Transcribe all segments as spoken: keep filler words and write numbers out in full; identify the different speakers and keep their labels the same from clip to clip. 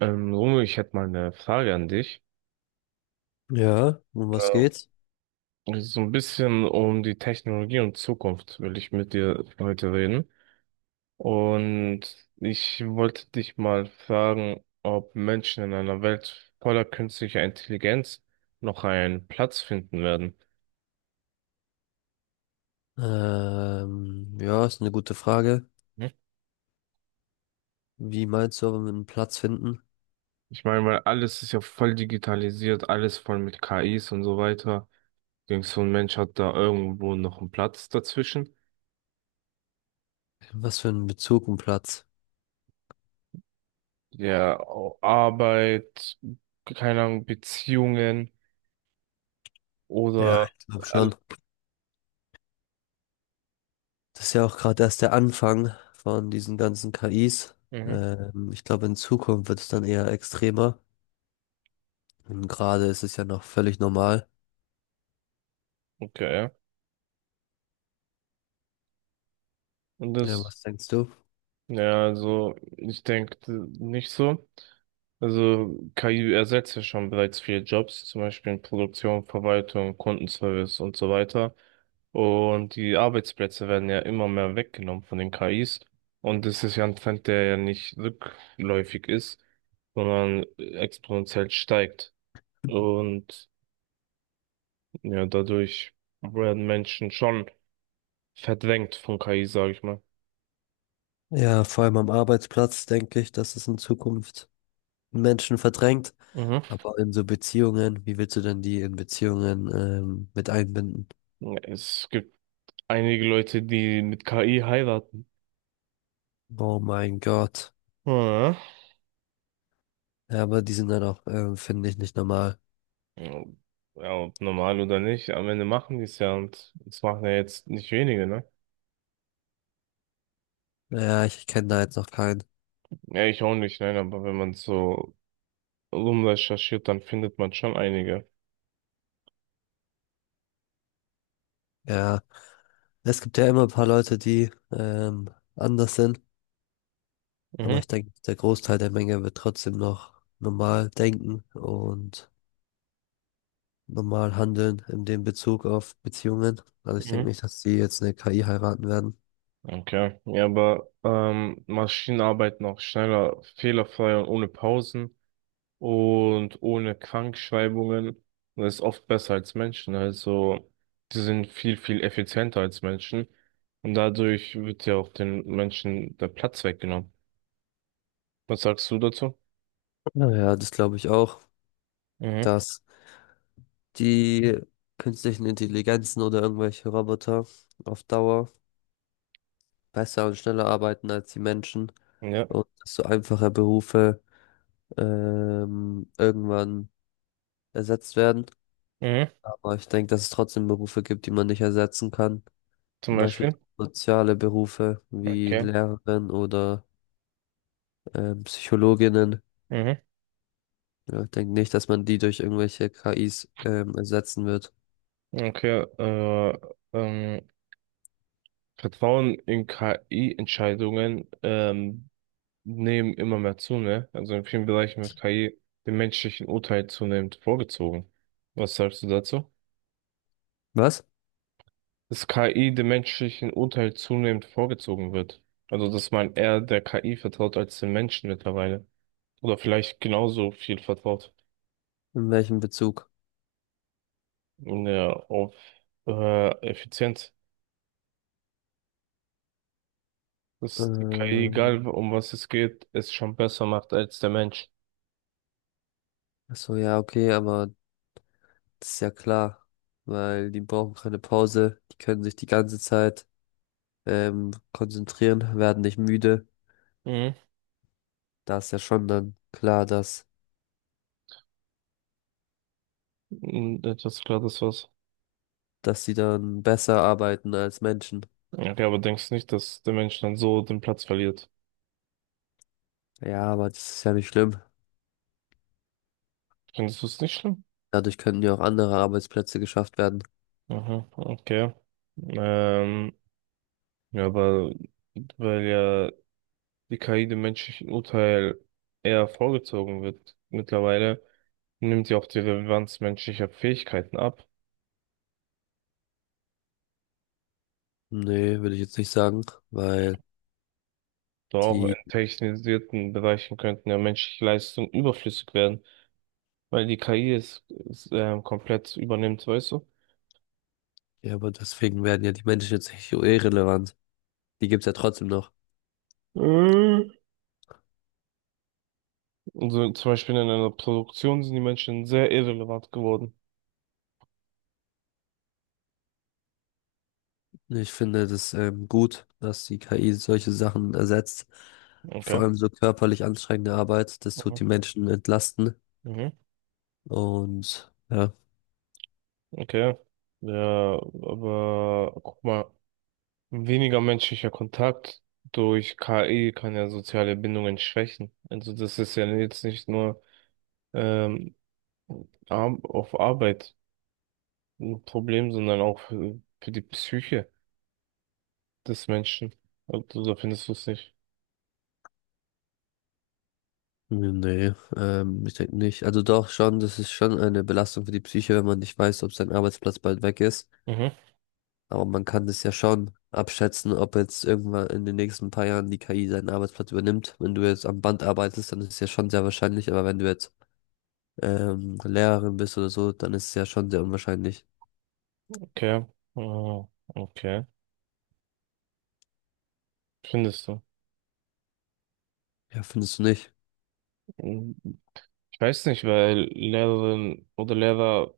Speaker 1: Ähm, Romeo, ich hätte mal eine Frage an dich.
Speaker 2: Ja, um was
Speaker 1: Ähm,
Speaker 2: geht's?
Speaker 1: Es ist so ein bisschen um die Technologie und Zukunft will ich mit dir heute reden. Und ich wollte dich mal fragen, ob Menschen in einer Welt voller künstlicher Intelligenz noch einen Platz finden werden.
Speaker 2: Ähm, ja, ist eine gute Frage.
Speaker 1: Hm?
Speaker 2: Wie meinst du, aber mit einem Platz finden?
Speaker 1: Ich meine, weil alles ist ja voll digitalisiert, alles voll mit K Is und so weiter. Denkst du, ein Mensch hat da irgendwo noch einen Platz dazwischen?
Speaker 2: Was für einen Bezug ein Platz?
Speaker 1: Ja, Au- Arbeit, keine Ahnung, Beziehungen
Speaker 2: Ja,
Speaker 1: oder
Speaker 2: ich glaube
Speaker 1: all-
Speaker 2: schon. Das ist ja auch gerade erst der Anfang von diesen ganzen K Is.
Speaker 1: mhm,
Speaker 2: Ähm, ich glaube, in Zukunft wird es dann eher extremer. Und gerade ist es ja noch völlig normal.
Speaker 1: okay, ja. Und
Speaker 2: Ja,
Speaker 1: das,
Speaker 2: was denkst du?
Speaker 1: ja, also ich denke nicht so. Also K I ersetzt ja schon bereits viele Jobs, zum Beispiel in Produktion, Verwaltung, Kundenservice und so weiter. Und die Arbeitsplätze werden ja immer mehr weggenommen von den K Is. Und das ist ja ein Trend, der ja nicht rückläufig ist, sondern äh, exponentiell steigt. Und ja, dadurch werden Menschen schon verdrängt von K I, sage ich mal.
Speaker 2: Ja, vor allem am Arbeitsplatz denke ich, dass es in Zukunft Menschen verdrängt.
Speaker 1: Mhm.
Speaker 2: Aber in so Beziehungen, wie willst du denn die in Beziehungen, ähm, mit einbinden?
Speaker 1: Es gibt einige Leute, die mit K I heiraten.
Speaker 2: Oh mein Gott.
Speaker 1: Ja.
Speaker 2: Ja, aber die sind dann auch, ähm, finde ich, nicht normal.
Speaker 1: Ja, ob normal oder nicht, am Ende machen die es ja und es machen ja jetzt nicht wenige, ne?
Speaker 2: Ja, ich kenne da jetzt noch keinen.
Speaker 1: Ja, ich auch nicht, nein, aber wenn man so rumrecherchiert, dann findet man schon einige.
Speaker 2: Ja, es gibt ja immer ein paar Leute, die ähm, anders sind, aber
Speaker 1: Mhm.
Speaker 2: ich denke, der Großteil der Menge wird trotzdem noch normal denken und normal handeln in dem Bezug auf Beziehungen. Also ich denke
Speaker 1: Mhm.
Speaker 2: nicht, dass die jetzt eine K I heiraten werden.
Speaker 1: Okay. Ja, aber ähm, Maschinen arbeiten auch schneller, fehlerfrei und ohne Pausen und ohne Krankschreibungen. Und das ist oft besser als Menschen. Also, die sind viel, viel effizienter als Menschen. Und dadurch wird ja auch den Menschen der Platz weggenommen. Was sagst du dazu?
Speaker 2: Naja, das glaube ich auch,
Speaker 1: Mhm.
Speaker 2: dass die künstlichen Intelligenzen oder irgendwelche Roboter auf Dauer besser und schneller arbeiten als die Menschen
Speaker 1: Ja.
Speaker 2: und dass so einfache Berufe ähm, irgendwann ersetzt werden.
Speaker 1: Mhm.
Speaker 2: Aber ich denke, dass es trotzdem Berufe gibt, die man nicht ersetzen kann.
Speaker 1: Zum
Speaker 2: Zum Beispiel
Speaker 1: Beispiel.
Speaker 2: soziale Berufe wie
Speaker 1: Okay.
Speaker 2: Lehrerin oder ähm, Psychologinnen.
Speaker 1: Mhm.
Speaker 2: Ja, ich denke nicht, dass man die durch irgendwelche K Is ähm, ersetzen wird.
Speaker 1: Okay. Äh, ähm, Vertrauen in K I-Entscheidungen ähm, nehmen immer mehr zu, ne? Also in vielen Bereichen wird K I dem menschlichen Urteil zunehmend vorgezogen. Was sagst du dazu?
Speaker 2: Was?
Speaker 1: Dass K I dem menschlichen Urteil zunehmend vorgezogen wird. Also, dass man eher der K I vertraut als den Menschen mittlerweile. Oder vielleicht genauso viel vertraut
Speaker 2: In welchem Bezug?
Speaker 1: in der auf äh, Effizienz. Dass die K I,
Speaker 2: Ähm,
Speaker 1: egal um was es geht, es schon besser macht als der Mensch.
Speaker 2: ach so, ja, okay, aber das ist ja klar, weil die brauchen keine Pause, die können sich die ganze Zeit ähm, konzentrieren, werden nicht müde.
Speaker 1: Mhm.
Speaker 2: Da ist ja schon dann klar, dass,
Speaker 1: Und etwas klar, das war's.
Speaker 2: dass sie dann besser arbeiten als Menschen.
Speaker 1: Okay, aber denkst nicht, dass der Mensch dann so den Platz verliert?
Speaker 2: Ja, aber das ist ja nicht schlimm.
Speaker 1: Findest du es nicht schlimm?
Speaker 2: Dadurch könnten ja auch andere Arbeitsplätze geschafft werden.
Speaker 1: Aha, okay. Ähm, ja, aber weil ja die K I dem menschlichen Urteil eher vorgezogen wird. Mittlerweile nimmt sie auch die Relevanz menschlicher Fähigkeiten ab.
Speaker 2: Nee, würde ich jetzt nicht sagen, weil
Speaker 1: Doch auch in
Speaker 2: die,
Speaker 1: technisierten Bereichen könnten ja menschliche Leistungen überflüssig werden, weil die K I es, es ähm, komplett übernimmt, weißt du?
Speaker 2: ja, aber deswegen werden ja die Menschen jetzt nicht so irrelevant. Die gibt's ja trotzdem noch.
Speaker 1: Mhm. Also zum Beispiel in einer Produktion sind die Menschen sehr irrelevant geworden.
Speaker 2: Ich finde das ähm, gut, dass die K I solche Sachen ersetzt. Vor
Speaker 1: Okay.
Speaker 2: allem so körperlich anstrengende Arbeit, das tut
Speaker 1: Mhm.
Speaker 2: die Menschen entlasten
Speaker 1: Mhm.
Speaker 2: und ja.
Speaker 1: Okay. Ja, aber guck mal. Weniger menschlicher Kontakt durch K I kann ja soziale Bindungen schwächen. Also das ist ja jetzt nicht nur ähm, ar- auf Arbeit ein Problem, sondern auch für, für die Psyche des Menschen. Also da findest du es nicht.
Speaker 2: Nee, ähm, ich denke nicht. Also doch schon, das ist schon eine Belastung für die Psyche, wenn man nicht weiß, ob sein Arbeitsplatz bald weg ist.
Speaker 1: Mhm,
Speaker 2: Aber man kann das ja schon abschätzen, ob jetzt irgendwann in den nächsten paar Jahren die K I seinen Arbeitsplatz übernimmt. Wenn du jetzt am Band arbeitest, dann ist es ja schon sehr wahrscheinlich. Aber wenn du jetzt ähm, Lehrerin bist oder so, dann ist es ja schon sehr unwahrscheinlich.
Speaker 1: okay. Ah, okay. Findest du?
Speaker 2: Ja, findest du nicht? Ich
Speaker 1: Mhm. Ich weiß nicht, weil Lehrerinnen oder Lehrer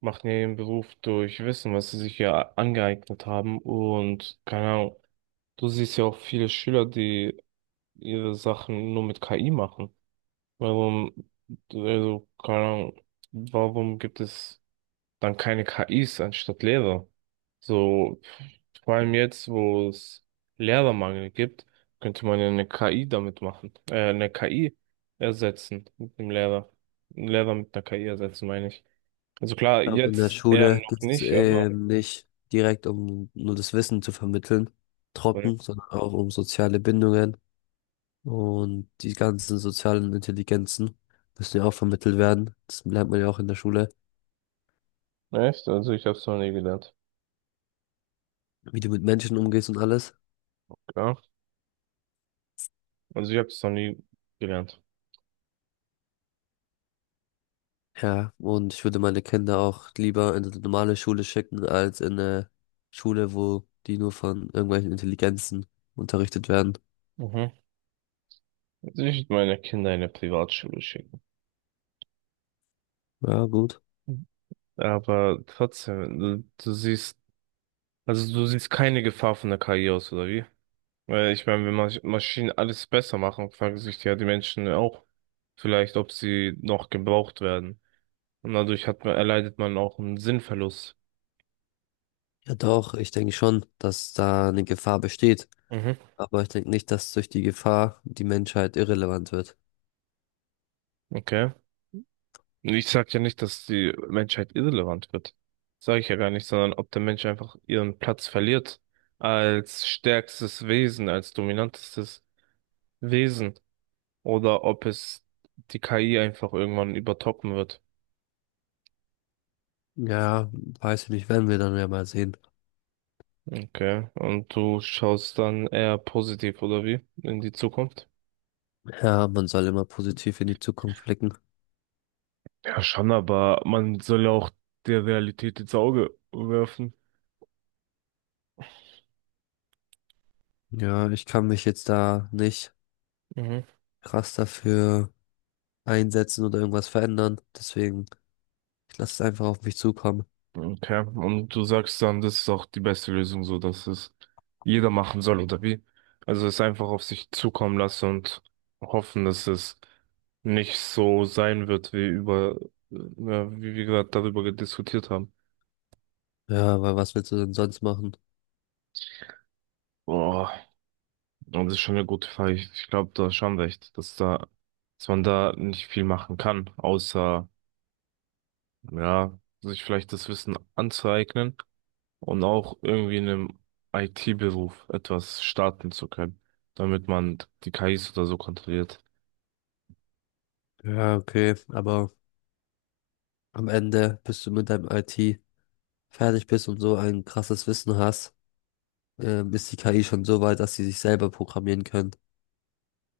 Speaker 1: machen ja ihren Beruf durch Wissen, was sie sich ja angeeignet haben und keine Ahnung. Du siehst ja auch viele Schüler, die ihre Sachen nur mit K I machen? Warum, also, keine Ahnung, warum gibt es dann keine K Is anstatt Lehrer? So, vor allem jetzt, wo es Lehrermangel gibt, könnte man ja eine K I damit machen, äh, eine K I ersetzen mit dem Lehrer. Einen Lehrer mit einer K I ersetzen, meine ich. Also klar,
Speaker 2: glaube, in der
Speaker 1: jetzt eher
Speaker 2: Schule
Speaker 1: noch
Speaker 2: geht es
Speaker 1: nicht, aber
Speaker 2: ähm, nicht direkt um nur das Wissen zu vermitteln,
Speaker 1: ne.
Speaker 2: trocken, sondern auch um soziale Bindungen. Und die ganzen sozialen Intelligenzen müssen ja auch vermittelt werden. Das lernt man ja auch in der Schule,
Speaker 1: Echt? Also ich habe es noch nie gelernt.
Speaker 2: wie du mit Menschen umgehst und alles.
Speaker 1: Ja, also ich habe es noch nie gelernt.
Speaker 2: Ja, und ich würde meine Kinder auch lieber in eine normale Schule schicken, als in eine Schule, wo die nur von irgendwelchen Intelligenzen unterrichtet werden.
Speaker 1: Mhm. Also ich würde meine Kinder in eine Privatschule schicken.
Speaker 2: Ja, gut.
Speaker 1: Aber trotzdem, du, du siehst, also du siehst keine Gefahr von der K I aus, oder wie? Weil ich meine, wenn Masch- Maschinen alles besser machen, fragen sich ja die Menschen auch vielleicht, ob sie noch gebraucht werden. Und dadurch hat man, erleidet man auch einen Sinnverlust.
Speaker 2: Ja, doch, ich denke schon, dass da eine Gefahr besteht.
Speaker 1: Mhm.
Speaker 2: Aber ich denke nicht, dass durch die Gefahr die Menschheit irrelevant wird.
Speaker 1: Okay. Und ich sag ja nicht, dass die Menschheit irrelevant wird. Sage ich ja gar nicht, sondern ob der Mensch einfach ihren Platz verliert als stärkstes Wesen, als dominantestes Wesen. Oder ob es die K I einfach irgendwann übertoppen wird.
Speaker 2: Ja, weiß ich nicht, werden wir dann ja mal sehen.
Speaker 1: Okay. Und du schaust dann eher positiv, oder wie? In die Zukunft?
Speaker 2: Ja, man soll immer positiv in die Zukunft blicken.
Speaker 1: Ja, schon, aber man soll ja auch der Realität ins Auge werfen.
Speaker 2: Ja, ich kann mich jetzt da nicht
Speaker 1: Mhm.
Speaker 2: krass dafür einsetzen oder irgendwas verändern. Deswegen, ich lasse es einfach auf mich zukommen.
Speaker 1: Okay. Und du sagst dann, das ist auch die beste Lösung, so dass es jeder machen soll, oder wie? Also es einfach auf sich zukommen lassen und hoffen, dass es nicht so sein wird, wie über, äh, ja, wie wir gerade darüber diskutiert haben.
Speaker 2: Ja, weil was willst du denn sonst machen?
Speaker 1: Boah. Und das ist schon eine gute Frage. Ich, ich glaube, du hast schon recht, dass da, dass man da nicht viel machen kann, außer, ja, sich vielleicht das Wissen anzueignen und auch irgendwie in einem I T-Beruf etwas starten zu können, damit man die K Is oder so kontrolliert.
Speaker 2: Ja, okay, aber am Ende, bis du mit deinem I T fertig bist und so ein krasses Wissen hast, ähm, ist die K I schon so weit, dass sie sich selber programmieren können.